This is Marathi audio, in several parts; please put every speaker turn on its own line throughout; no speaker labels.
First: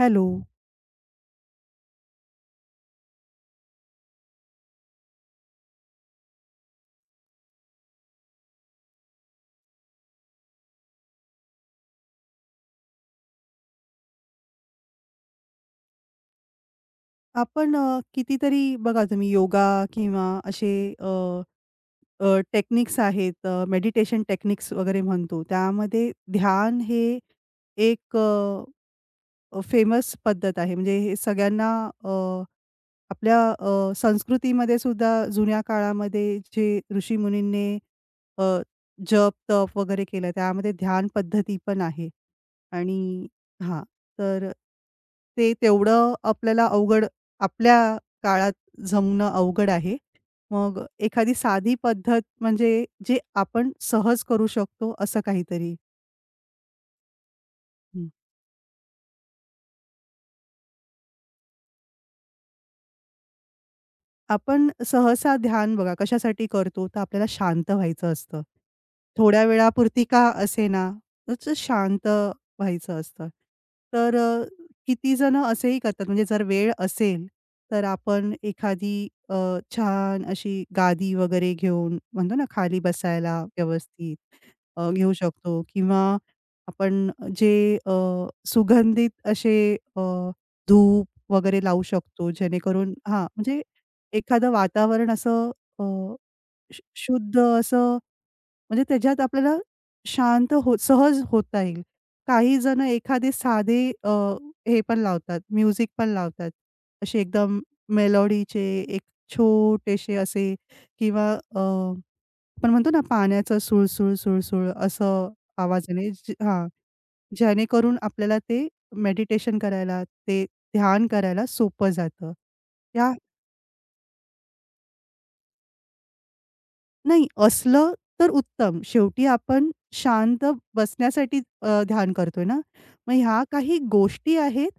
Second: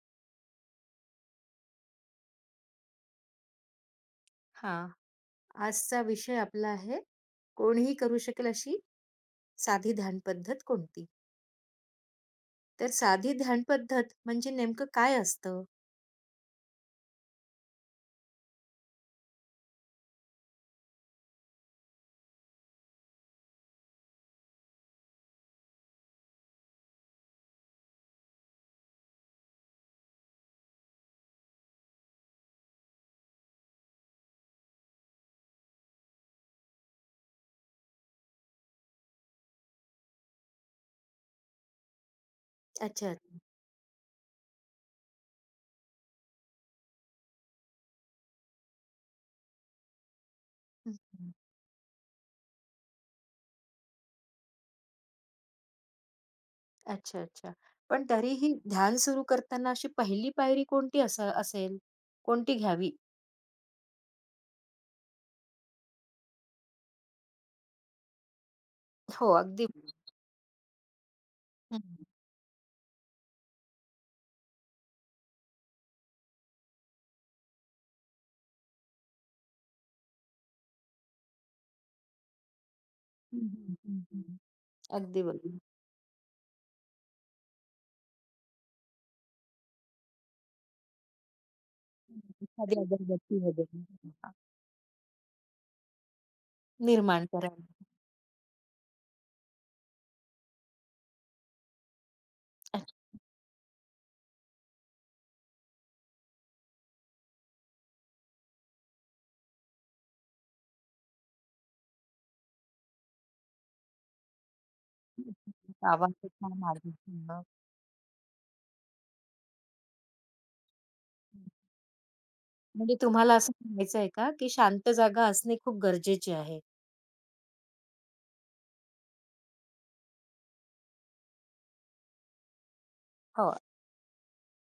हॅलो.
हां, आजचा विषय आपला आहे, कोणीही करू शकेल अशी साधी ध्यान पद्धत कोणती? तर साधी ध्यान पद्धत म्हणजे नेमकं काय असतं?
आपण कितीतरी बघा तुम्ही योगा किंवा असे अ, अ, टेक्निक्स आहेत, मेडिटेशन टेक्निक्स वगैरे म्हणतो. त्यामध्ये ध्यान हे एक फेमस पद्धत आहे. म्हणजे हे सगळ्यांना अ, आपल्या संस्कृतीमध्ये सुद्धा जुन्या काळामध्ये जे ऋषीमुनींनी अ, जप, तप वगैरे केलं त्यामध्ये ध्यान पद्धती पण आहे.
अच्छा.
आणि हां, तर ते तेवढं आपल्या काळात जमणं अवघड आहे. मग
हं, हं.
एखादी साधी पद्धत म्हणजे जे आपण सहज करू शकतो असं काहीतरी.
अच्छा, अच्छा. पण तरीही ध्यान सुरू करताना अशी पहिली पायरी कोणती असेल? कोणती घ्यावी?
आपण सहसा ध्यान बघा कशासाठी करतो? तर आपल्याला शांत व्हायचं असतं,
हो,
थोड्या
अगदी.
वेळापुरती का असेना. तर
हं, हं.
शांत व्हायचं असतं. तर किती जण असेही करतात, म्हणजे जर वेळ असेल, तर आपण एखादी छान अशी गादी वगैरे घेऊन, म्हणतो ना, खाली
हं,
बसायला
हं, हं,
व्यवस्थित
हं.
घेऊ
अगदी बरोबर.
शकतो. किंवा आपण जे सुगंधित असे धूप वगैरे लावू शकतो,
एखादी
जेणेकरून हां,
अगरबत्ती
म्हणजे
वगैरे.
एखादं वातावरण असं अ, शु
निर्माण
शुद्ध
करावी.
असं, म्हणजे त्याच्यात आपल्याला शांत हो सहज होता येईल. काही जण
अच्छा.
एखादे साधे हे पण लावतात, म्युझिक पण लावतात. असे एकदम मेलोडीचे एक छोटेसे असे, किंवा आपण म्हणतो ना, पाण्याचं सुळसुळ, सुळसुळ असं
हं, हं.
आवाजाने
आवाज.
ज हां, जेणेकरून आपल्याला ते मेडिटेशन करायला, ते ध्यान करायला सोपं जातं.
म्हणजे
या
तुम्हाला असं म्हणायचं आहे का, की शांत जागा असणे खूप गरजेचे आहे?
नाही, असलं तर उत्तम. शेवटी आपण शांत बसण्यासाठी ध्यान करतोय ना. मग ह्या
हो.
काही गोष्टी आहेत,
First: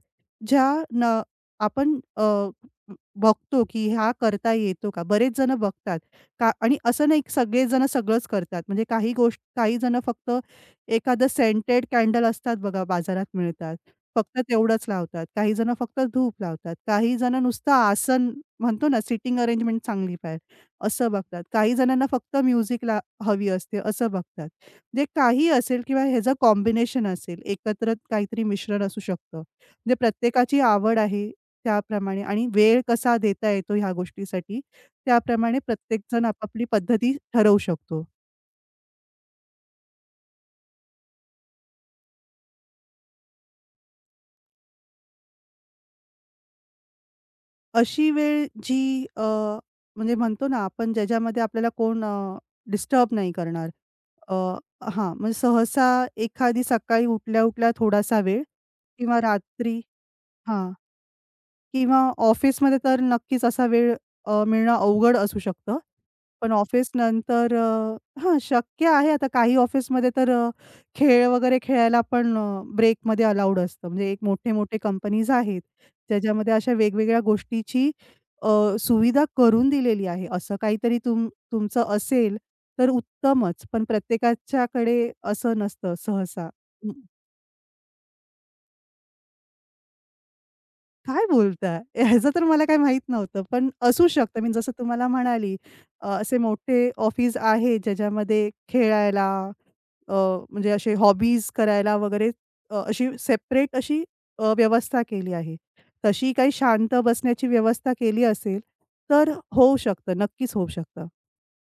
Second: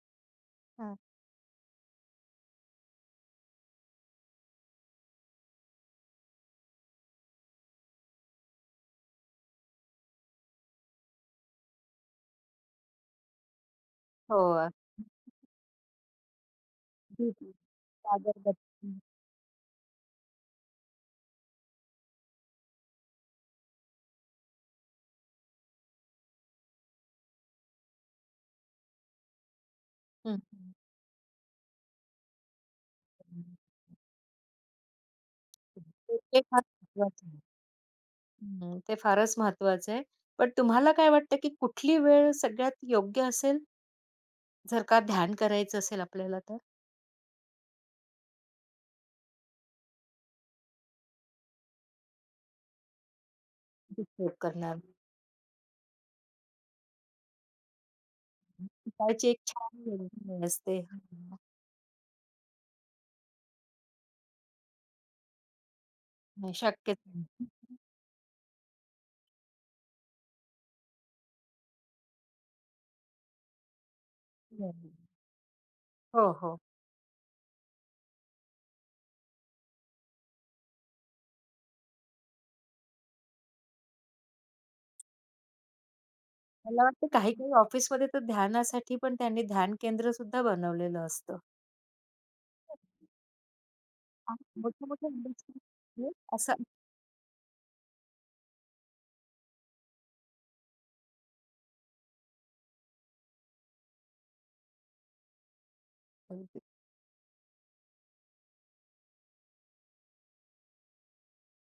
ज्या
हं.
न आपण बघतो, की ह्या करता येतो का. बरेच जण बघतात का, आणि असं नाही की सगळेजण सगळंच करतात. म्हणजे काही गोष्ट काही जण फक्त, एखादं सेंटेड कॅन्डल असतात बघा, बाजारात मिळतात. फक्त
हो,
तेवढंच लावतात. काही जण फक्त धूप लावतात. काही जण
अगदी
नुसतं आसन,
सादर गत.
म्हणतो
हं,
ना, सिटिंग अरेंजमेंट चांगली पाहिजे, असं बघतात. काही जणांना फक्त म्युझिक ला हवी असते, असं बघतात. म्हणजे काही असेल किंवा ह्याचं कॉम्बिनेशन असेल, एकत्र काहीतरी मिश्रण असू शकतं. म्हणजे प्रत्येकाची आवड आहे त्याप्रमाणे, आणि वेळ कसा देता येतो ह्या गोष्टीसाठी, त्याप्रमाणे
ते
प्रत्येकजण
ते फार
आपापली पद्धती
महत्वाचं आहे.
ठरवू शकतो.
हं, ते फारच महत्वाचं आहे. पण तुम्हाला काय वाटतं, की कुठली वेळ सगळ्यात योग्य असेल, जर का ध्यान करायचं असेल आपल्याला तर?
अशी वेळ जी म्हणजे म्हणतो ना आपण, ज्याच्यामध्ये आपल्याला कोण डिस्टर्ब नाही करणार.
डिस्टर्ब
अ,
करणार नाही.
हां, म्हणजे सहसा एखादी सकाळी उठल्या-उठल्या थोडासा वेळ, किंवा
सकाळची एक
रात्री
छान वेळ
हां.
असते.
किंवा ऑफिसमध्ये तर नक्कीच असा वेळ मिळणं अवघड असू शकतं.
हं,
पण
शक्यच नाही.
ऑफिसनंतर हां, शक्य आहे. आता काही ऑफिसमध्ये तर खेळ वगैरे खेळायला पण ब्रेकमध्ये अलाउड असतं. म्हणजे एक मोठे-मोठे कंपनीज आहेत,
हो,
ज्याच्यामध्ये
हो.
अशा वेगवेगळ्या गोष्टीची अ, सुविधा करून दिलेली आहे. असं काहीतरी तुमचं असेल तर उत्तमच. पण प्रत्येकाच्याकडे असं नसतं सहसा.
मला वाटतं काही-काही ऑफिसमध्ये तर ध्यानासाठी पण त्यांनी ध्यान केंद्र सुद्धा बनवलेलं
काय
असतं.
बोलताय? ह्याचं तर मला काही माहीत नव्हतं. पण असू शकतं, मी
आणि
जसं तुम्हाला
मोठ्या-मोठ्या
म्हणाली,
इंडस्ट्रीजमध्ये
असे
असं असतं
मोठे ऑफिस आहे, ज्याच्यामध्ये खेळायला अ, म्हणजे असे हॉबीज करायला वगैरे अशी सेपरेट अशी व्यवस्था केली आहे. तशी काही
ते.
शांत बसण्याची व्यवस्था केली असेल, तर होऊ शकतं, नक्कीच होऊ शकतं.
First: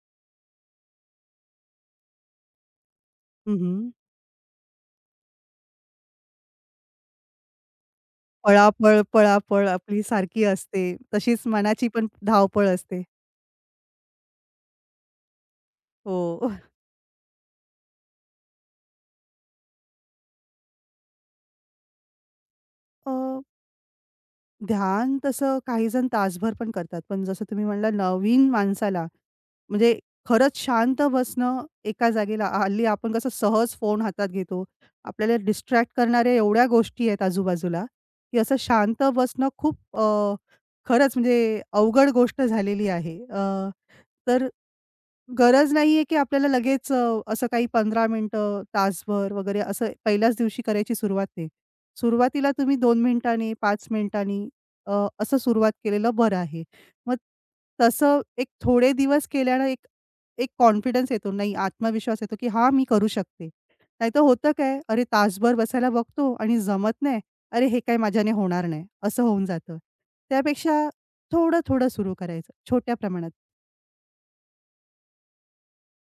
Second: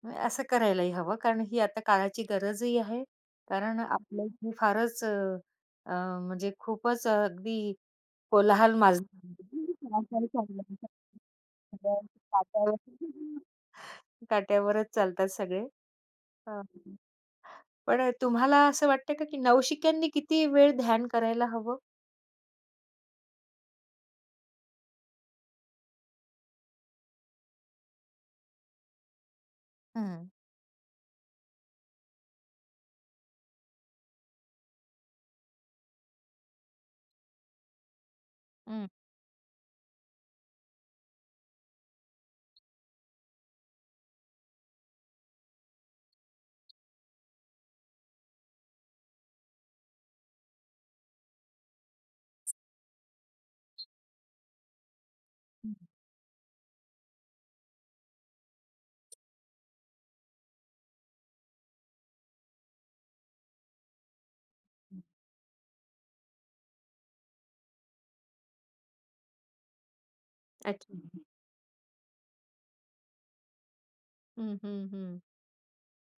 म्हणजे असं करायलाही हवं, कारण ही आता काळाची गरजही आहे. कारण
हं,
आपल्या इथे फारच अ, अ, म्हणजे खूपच अगदी कोलाहल माज.
पळापळ, पळापळ आपली सारखी असते. तशीच मनाची पण धावपळ असते.
काट्यावरच चालतात सगळे.
हो.
अ, पण तुम्हाला असं वाटतं का, की नवशिक्यांनी किती वेळ ध्यान करायला हवं?
अ ध्यान तसं काहीजण तासभर पण करतात. पण जसं तुम्ही म्हणला, नवीन माणसाला म्हणजे
हं,
खरंच शांत बसणं एका जागेला, हल्ली आपण कसं सहज फोन हातात घेतो. आपल्याला डिस्ट्रॅक्ट करणाऱ्या एवढ्या गोष्टी आहेत आजूबाजूला, की असं
हं.
शांत बसणं खूप खरंच म्हणजे अवघड गोष्ट झालेली आहे. तर गरज नाहीये की आपल्याला लगेच, असं काही 15 मिनिटं, तासभर वगैरे असं पहिल्याच दिवशी करायची सुरुवात नाही. सुरुवातीला तुम्ही 2 मिनिटांनी, 5 मिनिटांनी असं सुरुवात केलेलं बरं आहे. मग तसं एक थोडे दिवस केल्यानं एक एक कॉन्फिडन्स येतो. नाही, आत्मविश्वास येतो, की "हां, मी करू शकते." नाहीतर होतं काय, "अरे, तासभर बसायला बघतो आणि जमत नाही. अरे, हे काय माझ्याने होणार नाही." असं होऊन जातं. त्यापेक्षा
अच्छा.
थोडं-थोडं सुरू करायचं, छोट्या प्रमाणात.
हं, हं, हं.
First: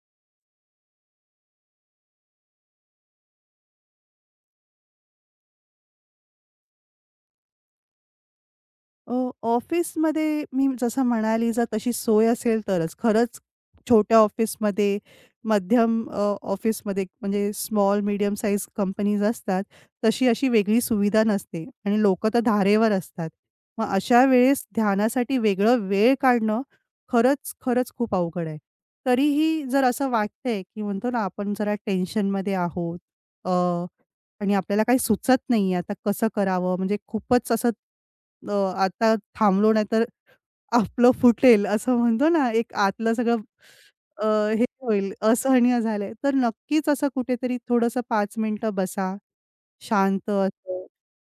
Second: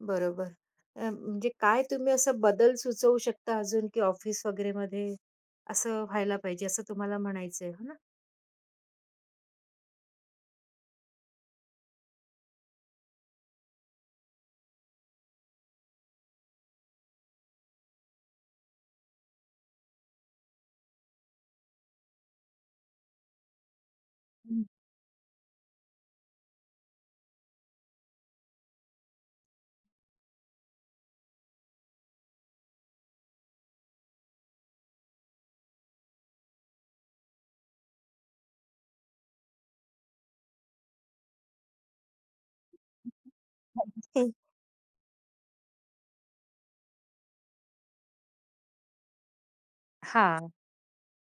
बरोबर. म्हणजे काय तुम्ही असा बदल सुचवू शकता अजून, की ऑफिस वगैरेमध्ये असं व्हायला पाहिजे, असं तुम्हाला म्हणायचंय, हो ना?
ऑफिसमध्ये मी जसं म्हणाली, जर तशी सोय असेल तरच. खरंच, छोट्या ऑफिसमध्ये, मध्यम ऑफिसमध्ये, म्हणजे स्मॉल मीडियम साईज कंपनीज असतात, तशी अशी वेगळी सुविधा नसते, आणि लोकं तर धारेवर असतात. मग अशा
हं.
वेळेस ध्यानासाठी वेगळं वेळ काढणं खरंच, खरंच खूप अवघड आहे. तरीही जर असं वाटतंय, की म्हणतो ना आपण, जरा टेन्शनमध्ये आहोत, आणि आपल्याला काही सुचत नाहीये, आता कसं करावं, म्हणजे खूपच असं अ, आता थांबलो नाही तर आपलं फुटेल, असं म्हणतो ना, एक आतलं सगळं अ, हे होईल, असहनीय झालंय. तर नक्कीच असं कुठेतरी थोडंसं 5 मिनिटं बसा, शांत
हां.
असं,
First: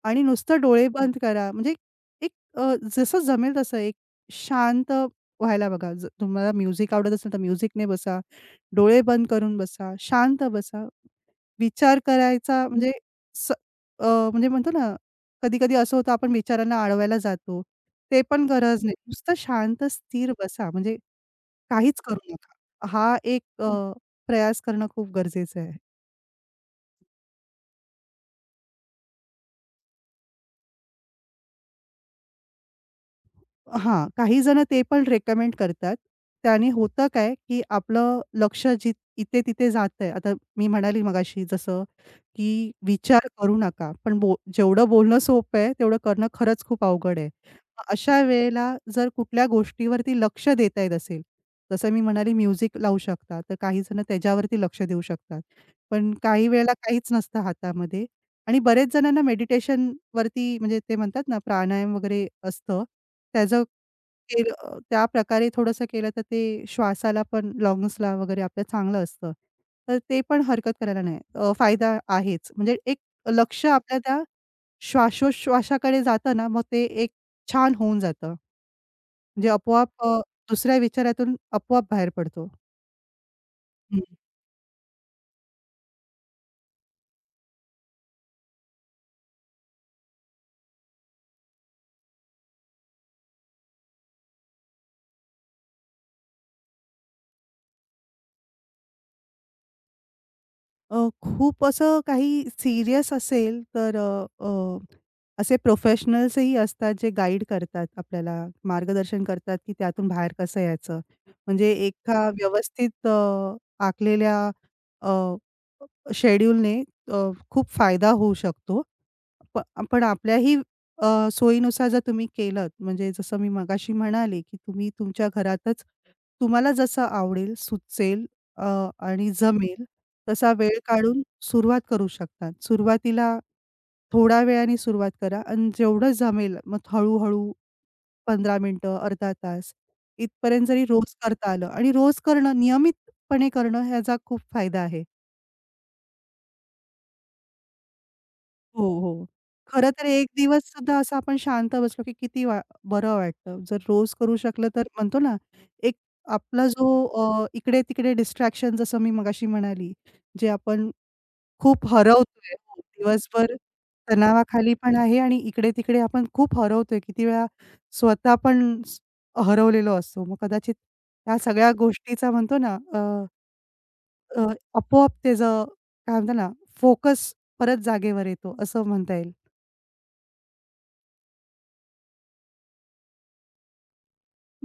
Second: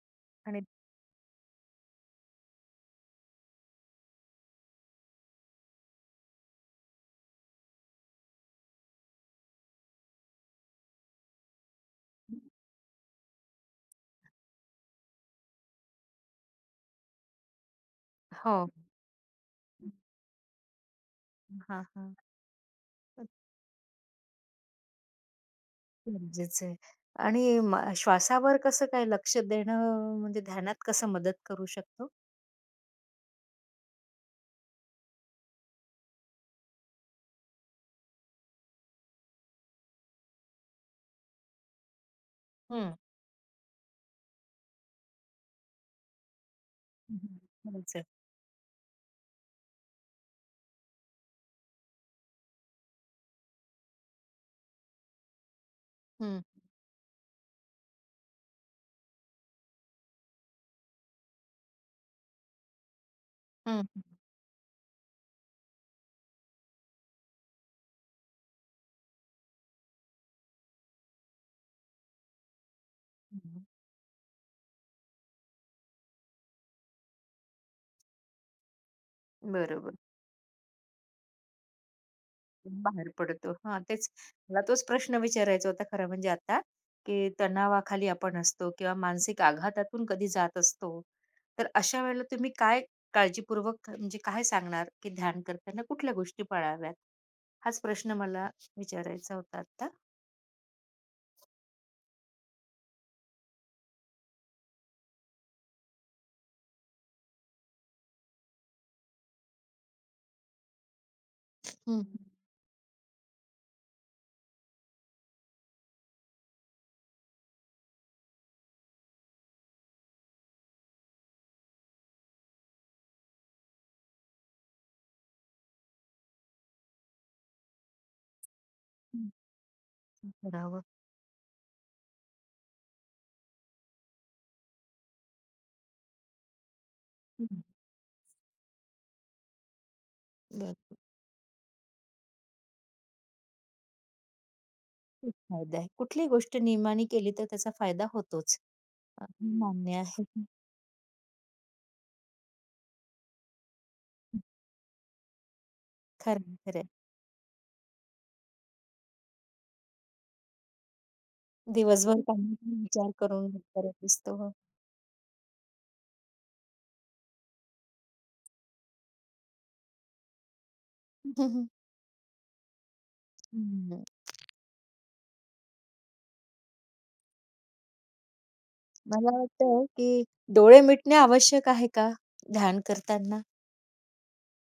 आणि
आणि
नुसतं डोळे बंद करा. म्हणजे एक जसं जमेल तसं एक शांत व्हायला बघा. तुम्हाला म्युझिक आवडत असेल तर म्युझिकने बसा. डोळे बंद करून बसा, शांत बसा. विचार करायचा म्हणजे स अ, म्हणजे म्हणतो ना, कधी-कधी असं होतं, आपण विचारांना अडवायला जातो. ते पण
हो.
गरज नाही. नुसतं शांत स्थिर बसा, म्हणजे
हां,
काहीच
हां.
करू नका. हा
अ,
एक प्रयास करणं खूप गरजेचं आहे.
गरजेचं आहे. आणि म श्वासावर कसं काय लक्ष देणं, म्हणजे ध्यानात कसं मदत करू शकतो?
हां, काही जण ते पण रेकमेंड करतात. त्याने होतं काय, की आपलं लक्ष इथे-तिथे जातंय. आता मी म्हणाली मगाशी जसं, की
हं.
विचार करू नका. पण जेवढं बोलणं सोपं आहे, तेवढं करणं खरंच खूप
हं,
अवघड आहे.
हं.
मग अशा वेळेला जर कुठल्या गोष्टीवरती लक्ष देता येत असेल, जसं मी म्हणाली म्युझिक लावू शकता, तर काही जण त्याच्यावरती लक्ष देऊ शकतात. पण काही वेळेला काहीच नसतं हातामध्ये, आणि बरेच जणांना मेडिटेशनवरती, म्हणजे ते म्हणतात ना, प्राणायाम वगैरे असतं. त्याचं त्या प्रकारे थोडंसं केलं तर ते श्वासाला पण, लंग्सला वगैरे आपल्या चांगलं असतं. तर ते पण हरकत करायला नाही. फायदा आहेच. म्हणजे एक लक्ष आपल्या त्या श्वासोश्वासाकडे जातं ना, मग ते एक छान होऊन जातं. म्हणजे आपोआप
बरोबर.
दुसऱ्या विचारातून आपोआप बाहेर पडतो.
बाहेर पडतो. हां, तेच मला तोच प्रश्न विचारायचा होता खरं म्हणजे आता, की तणावाखाली आपण असतो किंवा मानसिक आघातातून कधी जात असतो. तर अशा वेळेला तुम्ही काय काळजीपूर्वक म्हणजे काय सांगणार, की ध्यान करताना कुठल्या गोष्टी पाळाव्यात? हाच प्रश्न मला विचारायचा होता आता.
खूप असं काही सीरियस असेल तर, अ, अ, असे प्रोफेशनल्सही असतात जे गाईड करतात आपल्याला, मार्गदर्शन करतात, की त्यातून बाहेर कसं यायचं. म्हणजे
हं, हं.
एका व्यवस्थित आखलेल्या अ, शेड्यूलने अ, खूप फायदा होऊ शकतो. प पण आपल्याही सोयीनुसार जर तुम्ही केलंत, म्हणजे जसं मी मगाशी म्हणाले, की तुम्ही तुमच्या घरातच तुम्हाला जसं आवडेल, सुचेल अ, आणि जमेल,
काय
तसा वेळ
करावं?
काढून सुरुवात करू शकतात. सुरुवातीला थोड्या वेळाने सुरुवात करा, आणि जेवढं जमेल मग
हं,
हळू-हळू 15 मिनिटं, अर्धा तास, इथपर्यंत
बरं.
जरी रोज करता आलं, आणि रोज करणं, नियमितपणे करणं, ह्याचा खूप फायदा आहे.
खूप फायदा आहे. कुठलीही गोष्ट नियमाने केली तर त्याचा फायदा होतोच.
हो, हो.
हे
खरं
मान्य
तर
आहे.
एक दिवस सुद्धा असं आपण शांत बसलो की किती बरं वाटतं. जर रोज करू शकलं तर म्हणतो ना, एक
खरं
आपला
खरं
जो इकडे-तिकडे डिस्ट्रॅक्शन, जसं मी मगाशी म्हणाली, जे आपण खूप
दिवसभर
हरवतोय.
कामाचा
हो,
विचार करून
दिवसभर
करत असतो.
तणावाखाली पण आहे, आणि इकडे-तिकडे आपण खूप हरवतोय. किती वेळा स्वतः पण हरवलेलो असतो. मग कदाचित त्या
हं, हं.
सगळ्या गोष्टीचा म्हणतो ना, अ,
हं.
अ, आपोआप त्याचं काय म्हणतात ना, फोकस परत जागेवर येतो, असं म्हणता
मला
येईल.
वाटतं, की डोळे मिटणे आवश्यक आहे का ध्यान करताना?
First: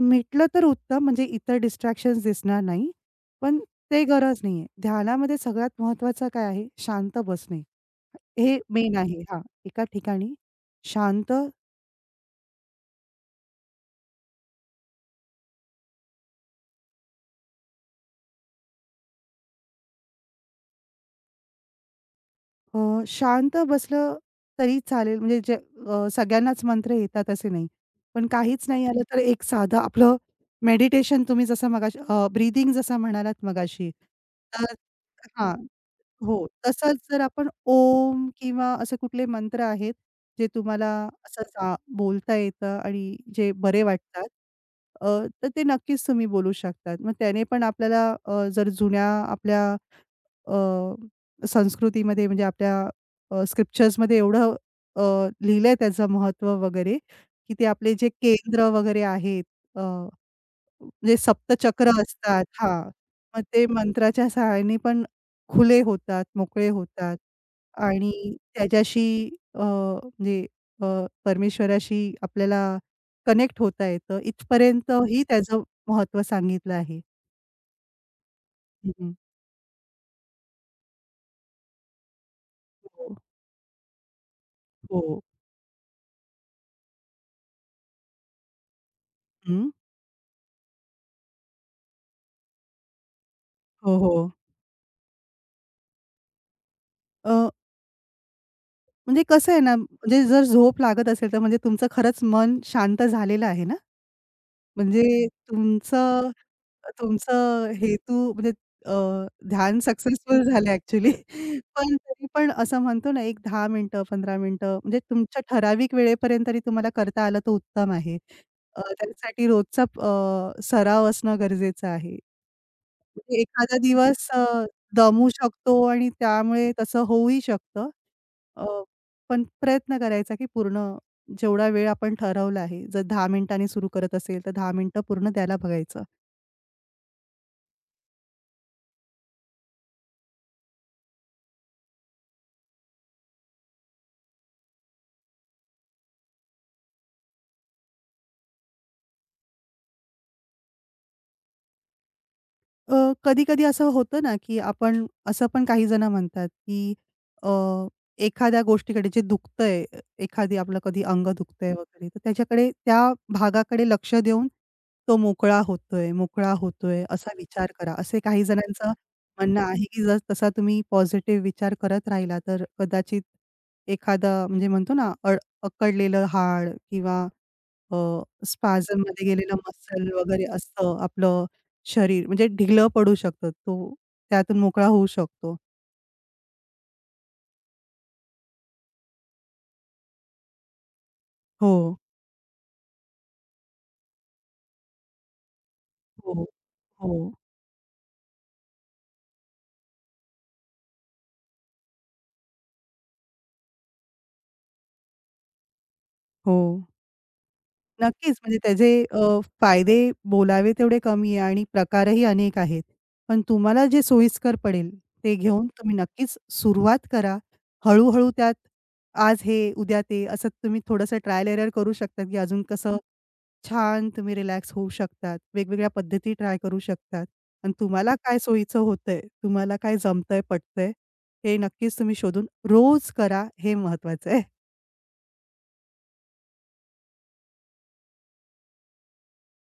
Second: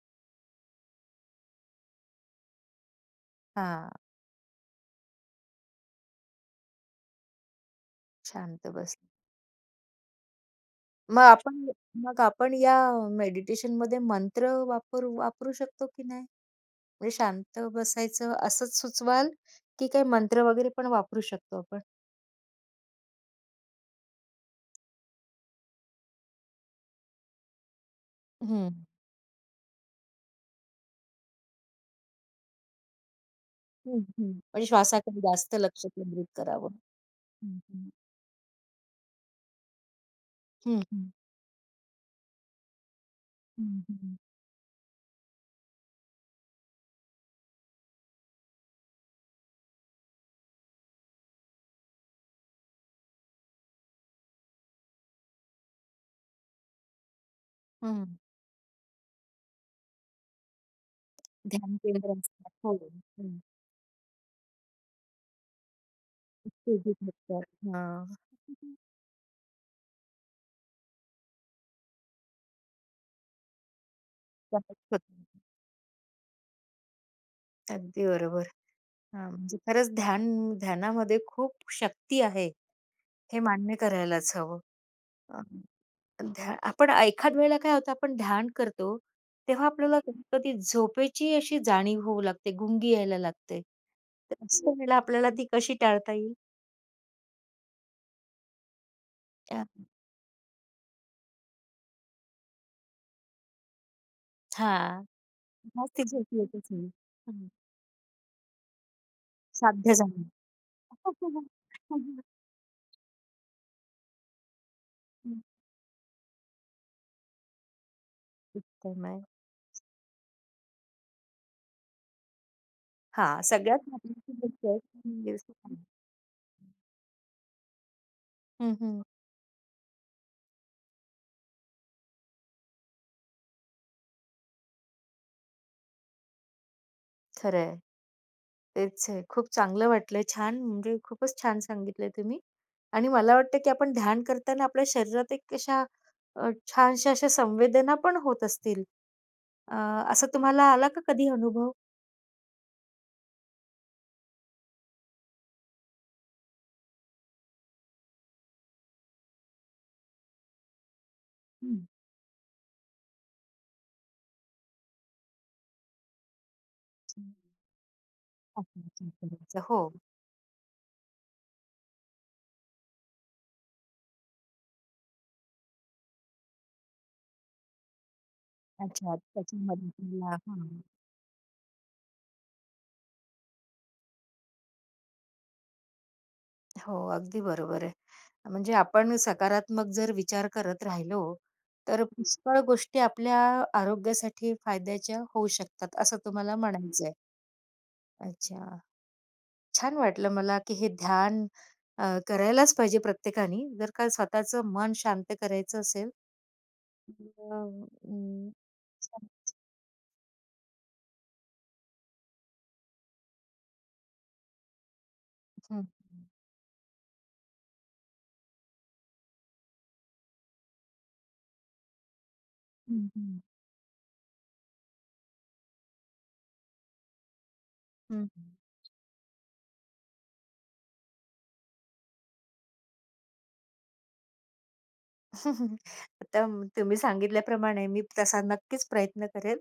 मिटलं तर उत्तम, म्हणजे इतर डिस्ट्रॅक्शन्स दिसणार नाही. पण
हां,
ते गरज नाहीये. ध्यानामध्ये सगळ्यात महत्वाचं काय आहे? शांत बसणे. हे
शांत
मेन
बस.
आहे. हां, एका ठिकाणी
मग
शांत
आपण मग आपण या मेडिटेशनमध्ये मंत्र वापरू शकतो की नाही? म्हणजे शांत बसायचं असंच सुचवाल, की काय मंत्र वगैरे पण वापरू शकतो आपण?
अ, शांत बसलं तरी चालेल. म्हणजे जे सगळ्यांनाच मंत्र येतात असे नाही. पण काहीच
हं.
नाही आलं तर एक साधं आपलं मेडिटेशन, तुम्ही जसं मगाशी ब्रीथिंग जसं म्हणालात मगाशी.
हं, हं. म्हणजे
तर
श्वासाकडे जास्त
हां.
लक्ष केंद्रित
हो.
करावं.
तसंच जर आपण
हं, हं.
ओम किंवा असे कुठले मंत्र आहेत जे
हं,
तुम्हाला
हं.
असं बोलता येतं आणि जे बरे
हं, हं.
वाटतात. अ, तर ते नक्कीच तुम्ही बोलू शकतात. मग त्याने पण आपल्याला, जर जुन्या आपल्या संस्कृतीमध्ये, म्हणजे आपल्या स्क्रिप्चर्समध्ये एवढं अ, लिहिलंय त्याचं महत्त्व वगैरे, की ते आपले
हं.
जे केंद्र वगैरे आहेत, अ, म्हणजे
ध्यान
सप्तचक्र
केंद्र
असतात,
असतात. हो.
हां.
हं.
मग ते मंत्राच्या सहाय्याने पण खुले होतात, मोकळे होतात,
हां.
आणि त्याच्याशी म्हणजे अ, परमेश्वराशी आपल्याला कनेक्ट होता येतं.
जास्त
इथपर्यंत
होत
ही
नाही.
त्याचं महत्त्व सांगितलं आहे.
अगदी बरोबर.
हं, हं.
हां, म्हणजे खरंच ध्यान ध्यानामध्ये खूप शक्ती आहे.
हो,
हे मान्य करायलाच हवं.
हो.
अ, ध्या आपण एखाद वेळेला काय होतं आपण ध्यान करतो, तेव्हा
हं.
आपल्याला कधी झोपेची अशी जाणीव होऊ लागते, गुंगी यायला लागते.
हो, हो.
तर अशा वेळेला आपल्याला ती कशी टाळता येईल?
अ म्हणजे कसं आहे
अ,
ना, म्हणजे जर झोप लागत असेल, तर म्हणजे तुमचं खरंच मन शांत झालेलं आहे ना?
हां,
म्हणजे
मग ती झोप
तुमचं
येतच नाही. हं,
तुमचं हेतू म्हणजे अ, ध्यान
साध्य
सक्सेसफुल झालं
झालं.
ॲक्चुअली. पण तरी पण असं म्हणतो ना, एक 10 मिनिटं, 15 मिनिटं, म्हणजे तुमच्या ठराविक वेळेपर्यंत तरी तुम्हाला करता आलं तर उत्तम आहे.
उत्तम आहे.
त्यासाठी रोजचा सराव असणं गरजेचं आहे. म्हणजे
हां,
एखादा
सगळ्यात
दिवस
महत्वाची गोष्ट
दमू
आहे.
शकतो, आणि त्यामुळे तसं होऊही शकतं. अ,
हं, हं.
पण प्रयत्न करायचा, की पूर्ण जेवढा वेळ आपण ठरवला आहे, जर 10 मिनिटांनी सुरू करत असेल, तर 10 मिनिटं पूर्ण द्यायला बघायचं.
खरंय. तेच आहे. खूप चांगलं वाटलं. छान म्हणजे खूपच छान सांगितलंय तुम्ही. आणि मला वाटतं, की आपण ध्यान करताना आपल्या शरीरात एक अशा छानशा अशा संवेदना पण होत असतील. अ, असा तुम्हाला आला का कधी अनुभव?
अ, कधी-कधी असं होतं ना, की आपण असं, पण काही जण म्हणतात, की अ, एखाद्या गोष्टीकडे जे दुखतंय, एखादी आपलं कधी अंग दुखतंय
हं.
वगैरे, तर त्याच्याकडे, त्या भागाकडे लक्ष देऊन तो मोकळा होतोय, मोकळा होतोय,
अच्छा,
असा विचार करा. असे काही जणांचं
अच्छा. अच्छा.
म्हणणं
हो.
आहे, की जर तसा तुम्ही पॉझिटिव्ह विचार करत राहिला, तर कदाचित एखादा, म्हणजे म्हणतो ना, अकडलेलं हाड, किंवा अ,
अच्छा.
स्पाझममध्ये गेलेलं
त्याच्यामध्ये
मसल
तुम्हाला
वगैरे
हां.
असतं आपलं शरीर, म्हणजे ढिगलं पडू शकतं. तो त्यातून मोकळा होऊ शकतो.
हो, अगदी बरोबर आहे. म्हणजे आपण सकारात्मक जर विचार करत राहिलो,
हो,
तर पुष्कळ गोष्टी आपल्या आरोग्यासाठी फायद्याच्या होऊ शकतात, असं
हो,
तुम्हाला म्हणायचंय.
हो,
अच्छा. छान वाटलं मला, की हे ध्यान करायलाच पाहिजे प्रत्येकाने. जर का स्वतःचं मन शांत करायचं असेल,
हो.
तर अं,
नक्कीच,
हं.
म्हणजे त्याचे फायदे बोलावे तेवढे कमी आहे, आणि प्रकारही अनेक आहेत. पण तुम्हाला जे सोयीस्कर पडेल, ते घेऊन
हं,
तुम्ही नक्कीच सुरुवात करा. हळू त्यात, आज हे, उद्या ते, असं तुम्ही थोडंसं ट्रायल एरर करू शकता, की अजून कसं
हं.
छान तुम्ही रिलॅक्स होऊ शकतात. वेगवेगळ्या पद्धती ट्राय करू शकतात, आणि तुम्हाला
हं,
काय सोयीचं होतंय, तुम्हाला काय जमतंय, पटतंय, हे नक्कीच तुम्ही शोधून रोज करा, हे महत्वाचं आहे.
हं. आता म- तुम्ही सांगितल्याप्रमाणे मी तसा नक्कीच प्रयत्न करेल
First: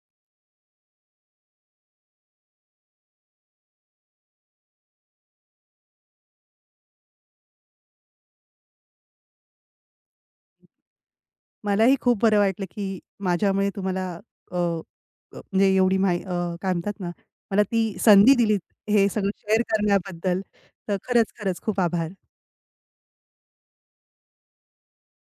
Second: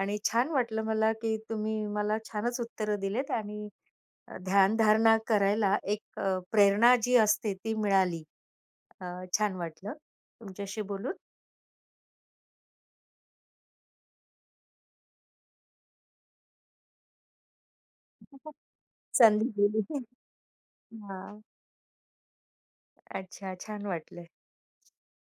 आणि छान वाटलं मला, की तुम्ही मला छानच उत्तरं दिलेत आणि ध्यानधारणा करायला एक प्रेरणा जी असते ती मिळाली. अ, छान वाटलं तुमच्याशी बोलून.
मलाही खूप बरं वाटलं, की माझ्यामुळे तुम्हाला अ, अ, म्हणजे एवढी माही काय म्हणतात ना, मला ती संधी दिलीत, हे सगळं
संधी
शेअर
दिली.
करण्याबद्दल. तर खरंच,
हां.
खरंच खूप आभार.
अच्छा, छान वाटलं.